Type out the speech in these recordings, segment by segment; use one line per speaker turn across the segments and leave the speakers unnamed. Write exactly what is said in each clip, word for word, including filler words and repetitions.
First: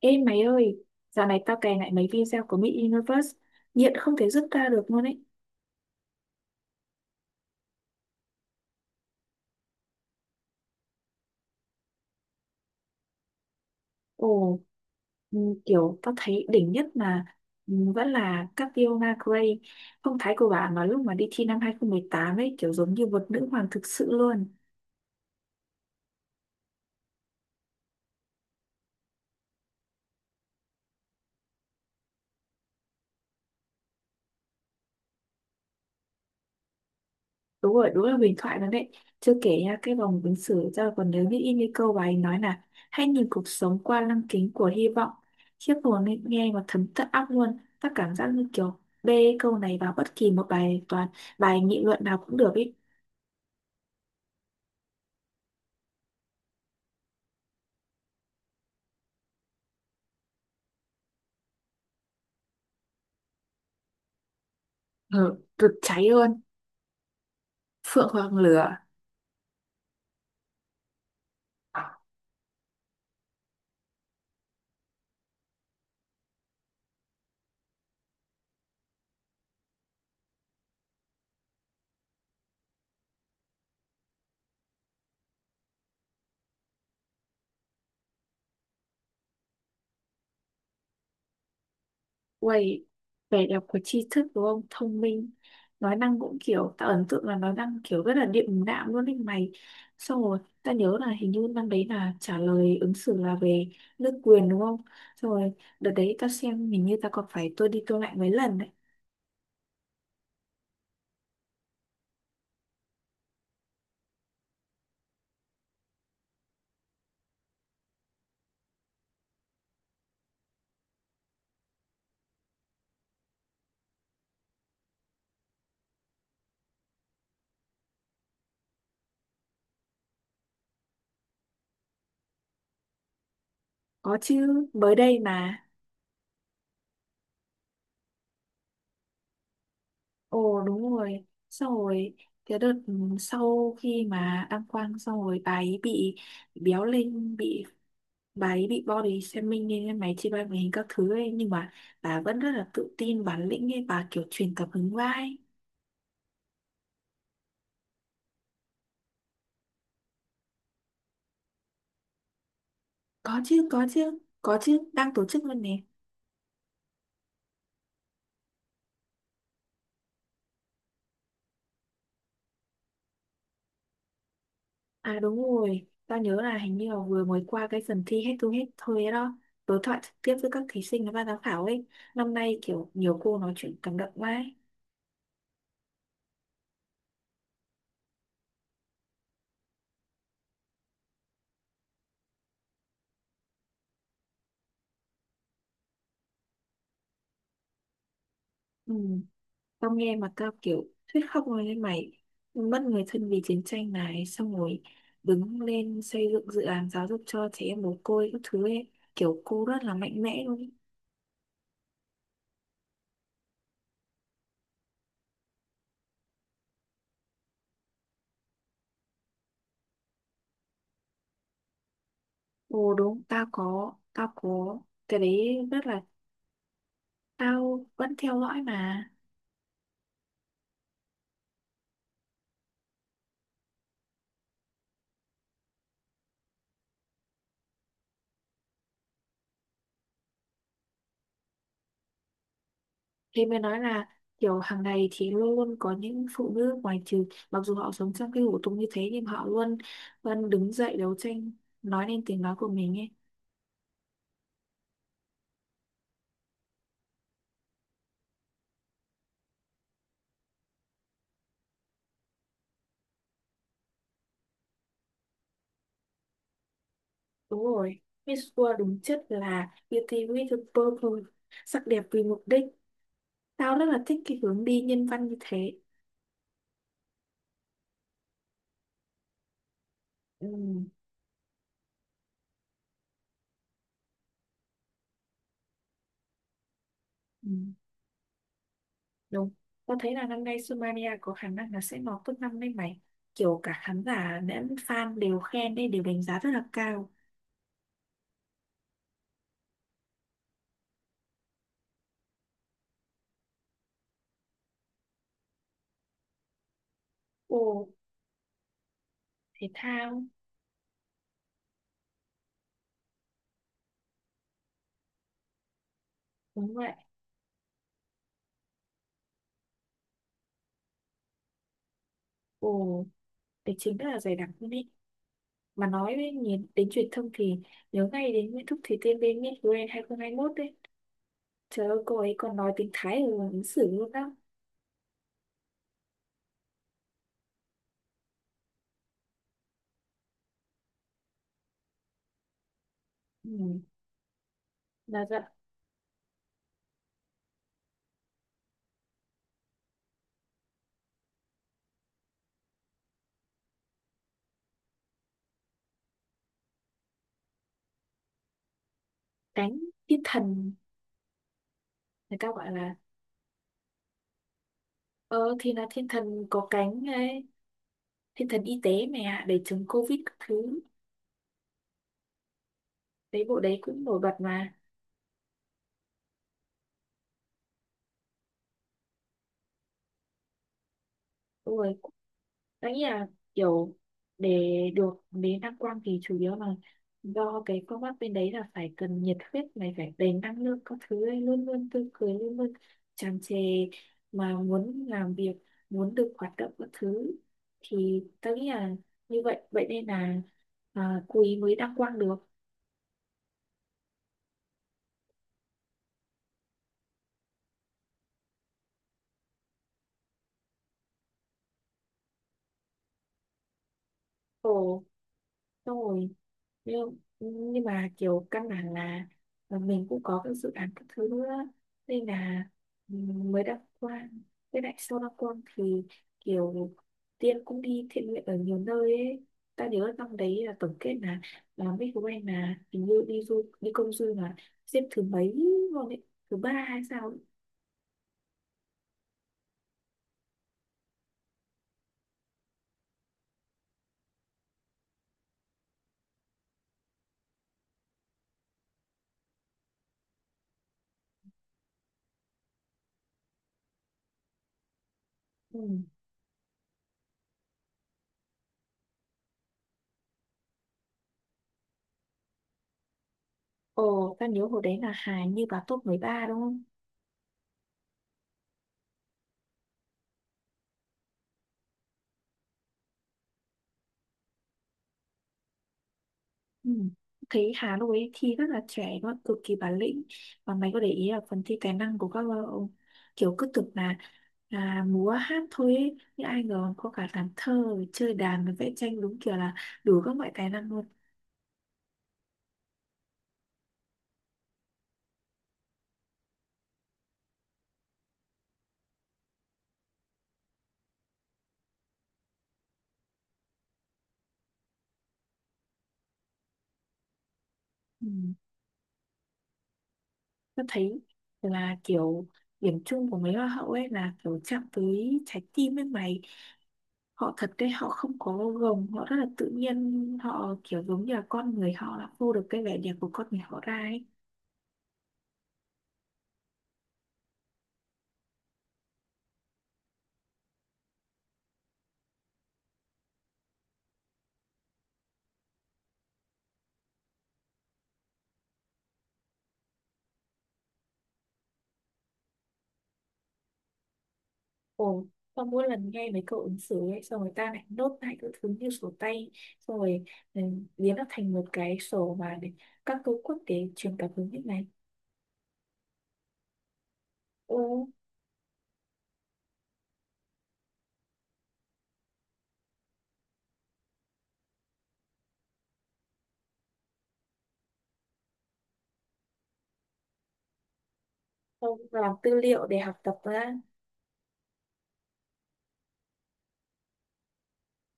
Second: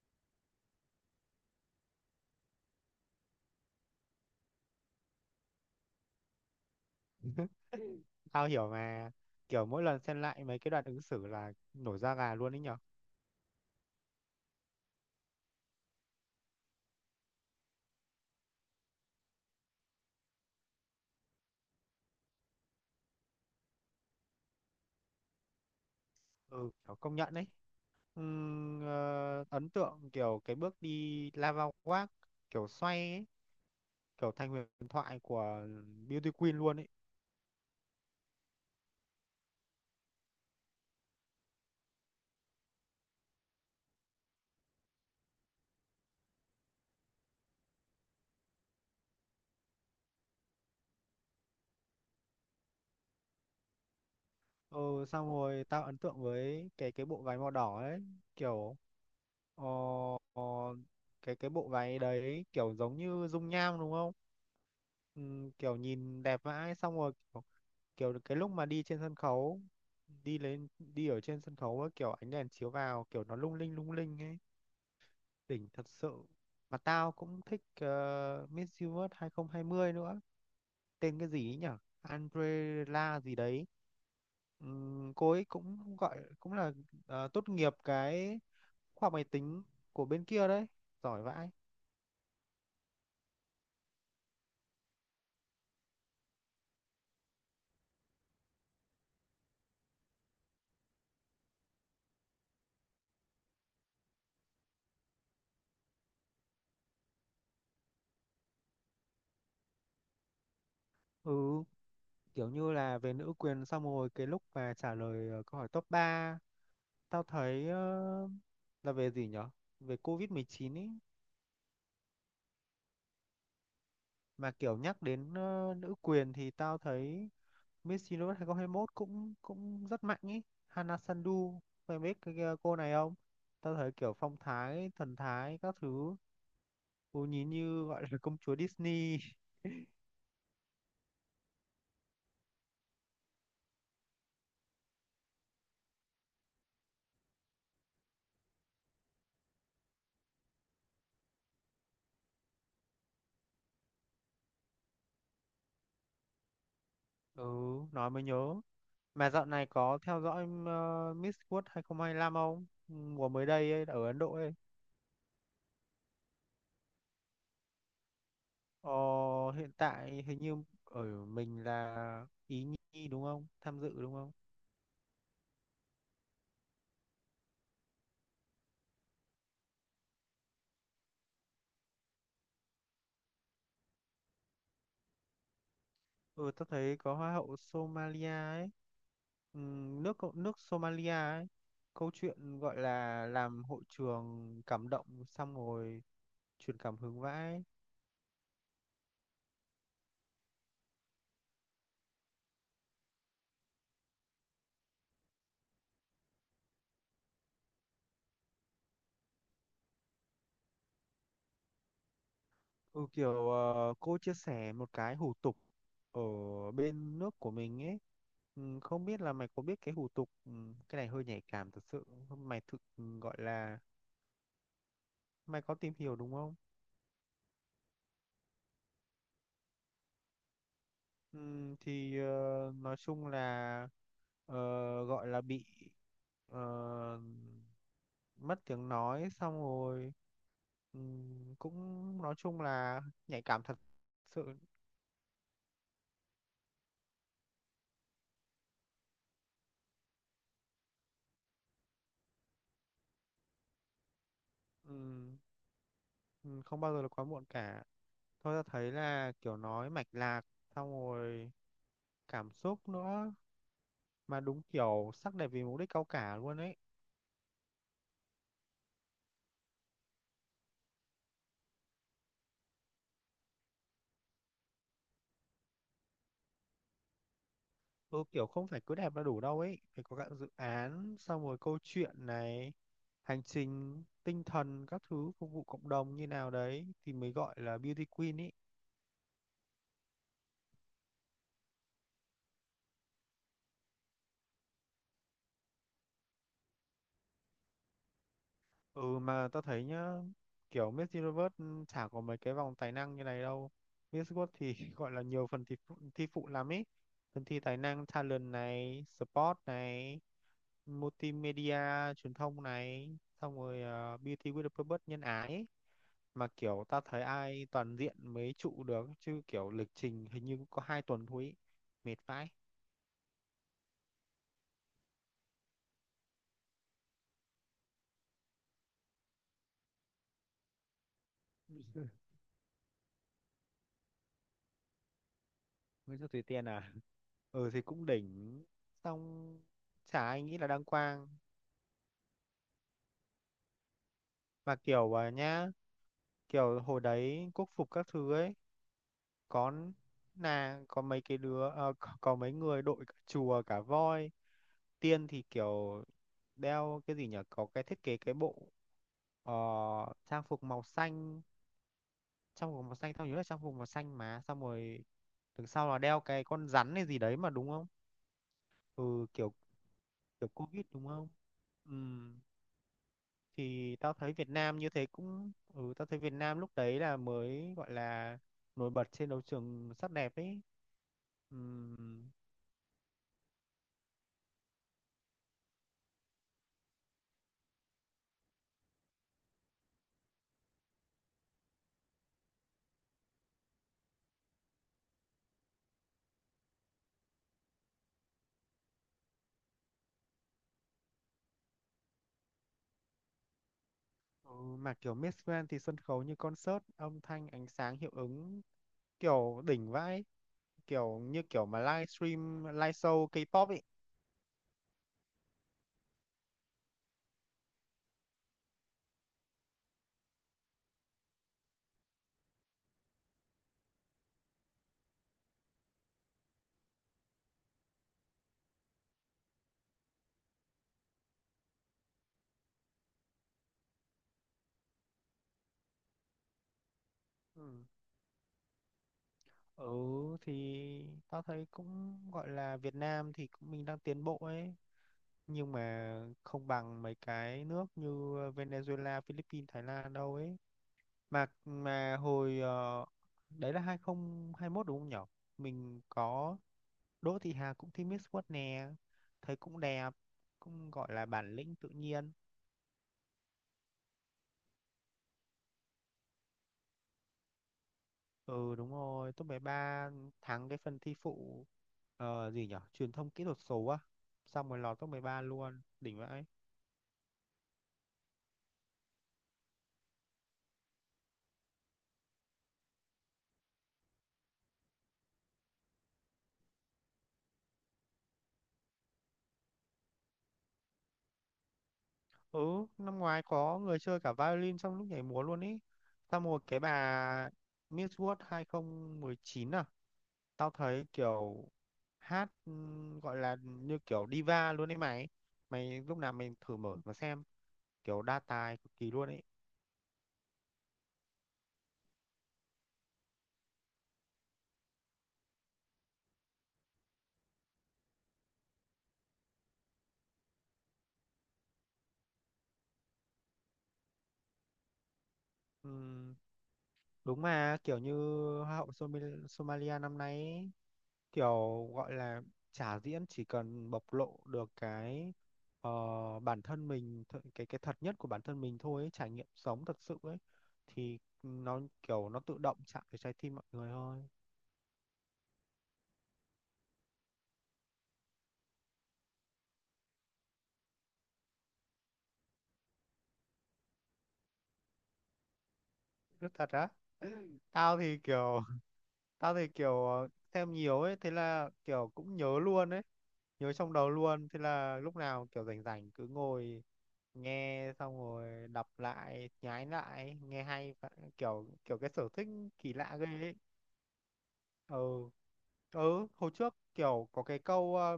Ê mày ơi, dạo này tao cày lại mấy video của Miss Universe, nghiện không thể dứt ra được luôn ấy.
Tao hiểu mà, kiểu mỗi lần xem lại mấy cái đoạn ứng xử là nổi da gà luôn ấy nhở.
Ồ, ừ, kiểu tao thấy đỉnh nhất mà ừ, vẫn là Catriona Gray, phong thái của bà mà lúc mà đi thi năm hai không một tám ấy, kiểu giống như một nữ hoàng thực sự luôn.
Ừ, kiểu công nhận đấy. Ừm, ờ, ấn tượng kiểu cái bước đi lava walk kiểu xoay ấy, kiểu thành huyền thoại của Beauty Queen luôn ấy.
Đúng rồi, đúng là huyền thoại luôn đấy, chưa kể nha, cái vòng ứng xử ra còn nhớ biết in cái câu bà ấy nói là hãy nhìn cuộc sống qua lăng kính của hy vọng. Khiếp hồn ấy, nghe mà thấm tận óc luôn, ta cảm giác như kiểu bê câu này vào bất kỳ một bài toán, bài nghị luận nào cũng được ấy.
Ừ, xong rồi tao ấn tượng với cái cái bộ váy màu đỏ ấy, kiểu ờ, ờ, cái cái bộ váy đấy kiểu giống như dung nham đúng không?
Ừ,
Ừm,
rực
kiểu
cháy
nhìn
luôn.
đẹp vãi, xong rồi
Phượng
kiểu cái
hoàng
lúc mà
lửa.
đi trên sân khấu, đi lên đi ở trên sân khấu ấy, kiểu ánh đèn chiếu vào kiểu nó lung linh lung linh ấy, đỉnh thật sự. Mà tao cũng thích ờ, Miss Universe hai không hai không nữa, tên cái gì ấy nhở, Andrela gì đấy. Ừm, cô ấy cũng gọi cũng là ờ, tốt nghiệp cái khoa học máy tính của bên kia đấy, giỏi vãi.
Uầy, vẻ đẹp của tri thức đúng không? Thông minh. Nói năng cũng kiểu, tạo ấn tượng là nói năng kiểu rất là điềm đạm luôn đấy mày. Xong rồi, ta nhớ là hình như năm đấy là trả lời ứng xử là về nước quyền đúng không? Xong rồi, đợt đấy ta xem hình như ta còn phải tua đi tua lại mấy lần đấy.
Ừ, kiểu như là về nữ quyền, xong rồi cái lúc mà trả lời ờ, câu hỏi top ba, tao thấy ờ, là về gì nhở? Về covid mười chín ý. Mà kiểu nhắc đến ờ, nữ quyền thì tao thấy Miss Universe hai không hai mốt cũng cũng rất mạnh ý. Hana Sandu, mày biết cái cái cô này không? Tao thấy kiểu
Có
phong
chứ,
thái,
mới
thần
đây
thái,
mà.
các thứ. Cô nhìn như gọi là công chúa Disney.
Ồ đúng rồi. Xong rồi, cái đợt ừ, sau khi mà đăng quang xong rồi bà ấy bị béo lên, bị bà ấy bị body shaming nên em máy chị bay hình các thứ ấy, nhưng mà bà vẫn rất là tự tin bản lĩnh ấy, bà kiểu truyền cảm hứng vai.
Ừ, nói mới nhớ. Mà dạo này có theo dõi ờ, Miss World hai không hai lăm không? Hai lăm không? Mùa
Có
mới
chứ,
đây ấy,
có
ở
chứ,
Ấn Độ ấy.
có chứ, đang tổ chức luôn nè.
Ờ, hiện tại hình như ở mình là Ý Nhi đúng không? Tham dự đúng không?
À đúng rồi, tao nhớ là hình như là vừa mới qua cái phần thi head to head thôi ấy đó, đối thoại trực tiếp với các thí sinh và ban giám khảo ấy. Năm nay kiểu nhiều cô nói chuyện cảm động quá ấy.
Ừ, tôi thấy có Hoa hậu Somalia ấy. Ừm, nước cộng- nước Somalia ấy. Câu chuyện gọi là làm hội trường cảm động, xong rồi truyền cảm hứng vãi.
Ừ. Tao nghe mà tao kiểu thuyết khóc rồi lên mày, mất người thân vì chiến tranh này, xong rồi đứng lên xây dựng dự án giáo dục cho trẻ em mồ côi các thứ ấy. Kiểu cô rất là mạnh mẽ luôn.
Ừ, kiểu ờ, cô chia sẻ một cái hủ tục ở bên nước của mình ấy. Ừm, không biết là mày có biết cái hủ tục, ừm, cái này hơi nhạy cảm thật sự. Mày thực
Ồ
ừ,
đúng,
gọi
tao
là
có tao có cái đấy
mày có
rất
tìm
là,
hiểu đúng không?
tao vẫn theo dõi mà.
Ừm, thì ờ, nói chung là ờ, gọi là bị ờ, mất tiếng nói, xong rồi ừm, cũng nói chung là nhạy
Thế mới
cảm thật
nói là
sự.
kiểu hàng ngày thì luôn luôn có những phụ nữ ngoài trừ mặc dù họ sống trong cái hủ tục như thế nhưng họ luôn vẫn đứng dậy đấu tranh nói lên tiếng nói của mình ấy.
Ừm, ừm, Không bao giờ là quá muộn cả, thôi ta thấy là kiểu nói mạch lạc, xong rồi cảm xúc nữa, mà đúng kiểu sắc đẹp vì mục đích cao cả luôn ấy.
Đúng rồi, Miss World đúng chất là Beauty with a Purpose, sắc đẹp vì mục đích. Tao rất là thích cái hướng đi nhân văn như thế.
Ừ, kiểu không phải cứ đẹp là đủ đâu ấy, phải có cả dự
Ừ,
án, xong rồi câu chuyện này, hành trình tinh thần các thứ, phục vụ cộng đồng như nào đấy thì mới
ừ,
gọi là beauty queen ý.
đúng. Tao thấy là năm nay Sumania có khả năng là sẽ lọt top năm đấy mày. Kiểu cả khán giả lẫn fan đều khen đấy, đều đánh giá rất là cao.
Ừ, mà tao thấy nhá, kiểu Miss Universe ừ, chả có mấy cái vòng tài năng như này đâu. Miss World thì gọi là nhiều phần thi phụ, thi phụ lắm ý, phần
Ồ,
thi tài năng talent này, sport
thể
này,
thao,
multimedia truyền thông này, xong rồi ờ, Beauty with a Purpose nhân ái ý. Mà
đúng
kiểu
vậy.
tao thấy ai toàn diện mới trụ được, chứ kiểu lịch trình hình như cũng có hai tuần thôi ý. Mệt vãi.
Ồ, tài chính rất là dày đặc luôn ý. Mà nói đến, nhìn- đến truyền thông thì nhớ ngay đến Nguyễn Thúc Thủy Tiên bên Miss Grand hai không hai mốt đấy. Trời ơi, cô ấy còn nói tiếng Thái ở ứng xử luôn đó.
Nguyễn Thị Thùy Tiên à. Ừ, thì cũng đỉnh, xong chả ai nghĩ là đăng quang.
Ừ,
Và kiểu
là
à,
dạng
nhá, kiểu hồi đấy quốc phục các thứ ấy, có là có mấy cái đứa, ờ, có, có mấy người đội cả chùa cả voi. Tiên thì kiểu đeo cái gì nhỉ? Có cái thiết kế cái bộ ờ,
cánh thiên
trang phục
thần,
màu xanh,
người ta
trang
gọi
phục
là,
màu xanh tao nhớ là trang phục màu xanh mà, xong rồi
ờ
đằng
thì là
sau là
thiên
đeo cái
thần có
con rắn
cánh
hay gì đấy
ấy,
mà, đúng không?
thiên thần y tế mẹ
Ừ,
ạ
kiểu
để chống covid các
kiểu
thứ.
Covid đúng không? Ừ.
Đấy bộ đấy
Thì
cũng
tao
nổi
thấy
bật
Việt
mà.
Nam như thế cũng ừ tao thấy Việt Nam lúc đấy là mới gọi là nổi bật trên đấu trường sắc đẹp ấy.
Đúng rồi.
Ừm,
Nghĩ là kiểu để được đến đăng quang thì chủ yếu là do cái công tác bên đấy là phải cần nhiệt huyết này, phải đầy năng lượng các thứ ấy, luôn luôn tươi cười, luôn luôn tràn trề, mà muốn làm việc, muốn được hoạt động các thứ, thì tôi nghĩ là như vậy, vậy nên là à, quý mới đăng quang được.
ừ, mà kiểu Miss Grand thì sân khấu như concert, âm thanh ánh sáng hiệu ứng kiểu đỉnh vãi, kiểu như kiểu mà livestream live show K-pop ấy.
Ồ xong rồi, nhưng, nhưng mà kiểu căn bản là là mình cũng có các dự án các thứ nữa nên là mới đăng quang. Với lại sau đăng quang thì kiểu Tiên cũng đi thiện nguyện ở nhiều nơi ấy. Ta nhớ năm đấy là tổng kết là là mấy của anh là hình như đi du đi công du là xếp thứ mấy luôn ấy, thứ ba hay sao ấy.
Ừ. Ừ, thì tao thấy cũng gọi là Việt Nam thì cũng mình đang tiến bộ ấy, nhưng mà không bằng mấy cái nước như Venezuela, Philippines, Thái Lan đâu ấy. Mà mà hồi ờ, đấy là hai không hai mốt đúng không nhỉ?
Ừ.
Mình có Đỗ Thị Hà cũng thi Miss World nè, thấy cũng đẹp, cũng gọi là bản lĩnh tự nhiên.
Ồ, ta nhớ hồi đấy là Hà như vào top mười ba đúng không?
Ừ, đúng rồi, top mười ba, thắng cái phần thi phụ ờ, gì nhỉ? Truyền thông kỹ thuật số á, xong rồi lọt top mười ba luôn, đỉnh vậy.
Ừ. Thấy Hà lúc ấy thi rất là trẻ luôn, cực kỳ bản lĩnh. Và mày có để ý là phần thi tài năng của các bạn không? Kiểu cứ tưởng là là múa hát thôi ấy, nhưng ai ngờ có cả làm thơ rồi chơi đàn rồi vẽ tranh, đúng kiểu là đủ các loại tài năng luôn.
Ừ, năm ngoái có người chơi cả violin trong lúc nhảy múa luôn ý, xong rồi cái bà Miss World hai không một chín à, tao thấy kiểu hát ừm, gọi là như kiểu diva luôn ấy mày. Mày lúc nào mình thử mở mà xem, kiểu
Ừ.
đa tài cực kỳ luôn ấy.
Tôi thấy là kiểu điểm chung của mấy hoa hậu ấy là kiểu chạm tới trái tim với mày, họ thật đấy, họ không có gồng, họ rất là tự nhiên, họ kiểu giống như là con người họ, là phô được cái vẻ đẹp của con người họ ra ấy.
Ừm, Đúng, mà kiểu như Hoa hậu Somi- Somalia năm nay ấy, kiểu gọi là trả diễn chỉ cần bộc lộ được cái ờ, bản thân mình, th- cái cái thật nhất của bản thân mình thôi ấy, trải nghiệm sống thật sự ấy, thì nó kiểu nó tự động chạm vào trái tim mọi người thôi.
Ồ, xong mỗi lần nghe mấy câu ứng xử ấy, xong người ta lại nốt lại các thứ như sổ tay, xong rồi ừ, biến nó thành một cái sổ mà để các câu quốc tế truyền cảm hứng như này.
Rất thật á. Tao
Ồ,
thì kiểu tao thì kiểu ờ, xem nhiều ấy, thế là kiểu cũng nhớ luôn ấy, nhớ trong đầu luôn, thế là lúc nào kiểu rảnh rảnh cứ ngồi nghe, xong rồi đọc lại, nhái lại, nghe hay và- kiểu
xong
kiểu cái sở
làm
thích
tư liệu
kỳ
để học
lạ ghê
tập
ấy.
ra.
Ừ, ừ, hồi trước kiểu có cái câu ờ,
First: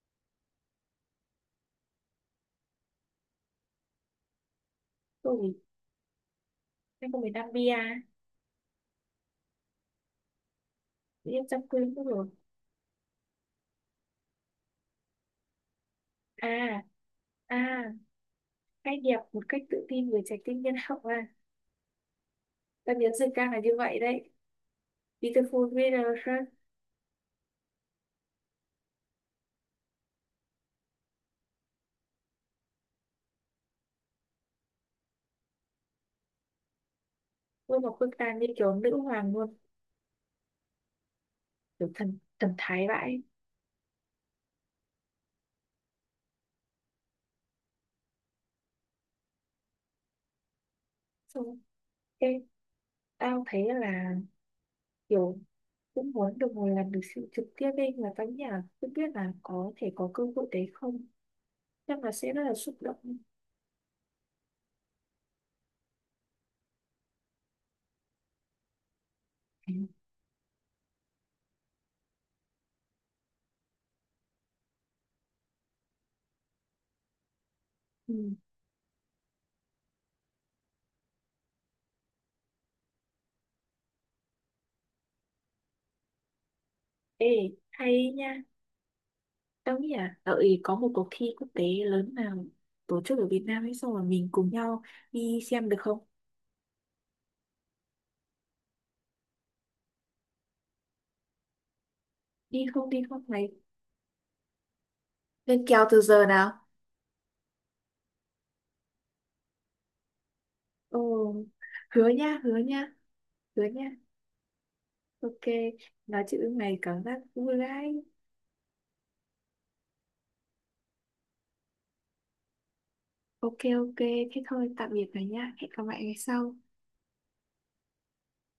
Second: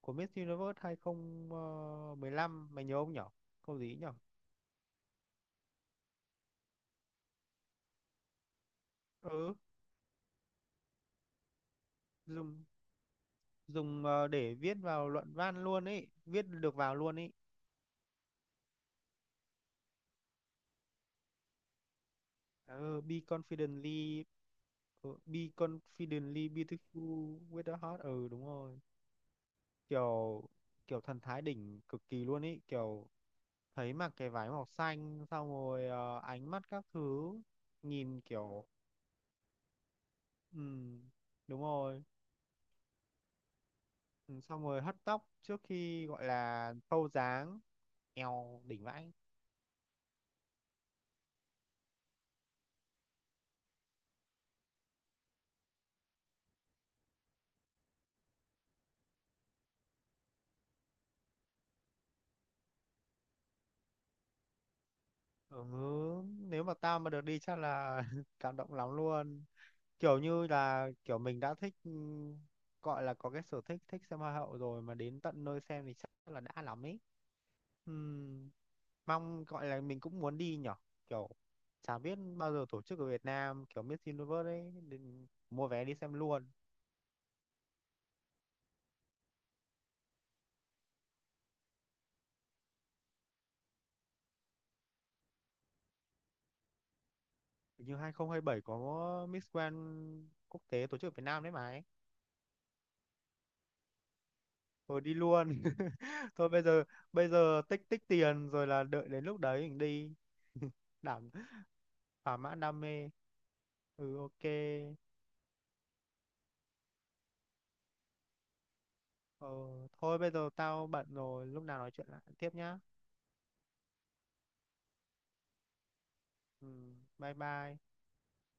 của Miss Universe hai không một lăm, mày nhớ không nhở, câu gì ấy nhở.
Ôi, em có miền Nam Bia,
Ừ,
em chăm quên mất rồi.
dùng dùng ờ, để viết vào luận văn luôn ấy, viết
À,
được vào luôn ấy.
à, cái đẹp một cách tự tin với trái tim nhân hậu à.
Ừ,
Ta biến
be
dịch ra là như vậy
confidently.
đấy.
Ờ, be
Beautiful Veneration,
confidently beautiful with a heart. Ừ, đúng rồi. Kiểu kiểu thần thái đỉnh cực kỳ luôn ý, kiểu thấy mặc cái váy màu xanh, xong rồi ờ, ánh mắt các thứ,
ôi một bức
nhìn
tàn như
kiểu
kiểu nữ hoàng luôn,
ừ đúng
kiểu
rồi.
thần, thần thái vãi.
Ừ, xong rồi hất tóc trước khi gọi là thâu dáng, eo đỉnh vãi.
Xong, cái tao thấy là kiểu cũng muốn được ngồi làm được sự trực tiếp ấy, là các nhà cũng biết là có thể có cơ hội đấy không, chắc là sẽ rất là xúc động.
Ừ, nếu mà tao mà được đi chắc là cảm động lắm luôn, kiểu như là kiểu mình đã thích, ừ, gọi là có cái sở thích thích xem hoa hậu rồi mà đến tận nơi xem thì chắc là đã lắm ấy.
Ừ.
Ừm, Mong gọi là mình cũng muốn đi nhở, kiểu chả biết bao giờ tổ chức ở Việt Nam kiểu Miss Universe ấy, nên mua vé đi xem luôn.
Ê, hay nha, tao nghĩ là đợi có một cuộc thi quốc tế lớn nào tổ chức ở Việt Nam ấy xong rồi mình cùng nhau đi xem được không?
Hình như hai không hai bảy có Miss Grand quốc tế tổ chức ở Việt Nam đấy mà ấy.
Đi không, đi không này?
Thôi đi luôn.
Lên kèo từ giờ
Thôi
nào?
bây giờ bây giờ tích tích tiền rồi là đợi đến lúc đấy mình đi. đảm
Ồ, hứa
Thỏa
nha, hứa
mãn đam
nha,
mê.
hứa nha.
Ừ, ok.
Ok, nói chuyện lúc này cảm giác vui đấy.
Ờ, thôi bây giờ tao bận rồi, lúc nào nói chuyện lại tiếp nhá.
Ok, ok, thế thôi, tạm biệt rồi nha. Hẹn gặp lại ngày sau.
Ừ, bye bye.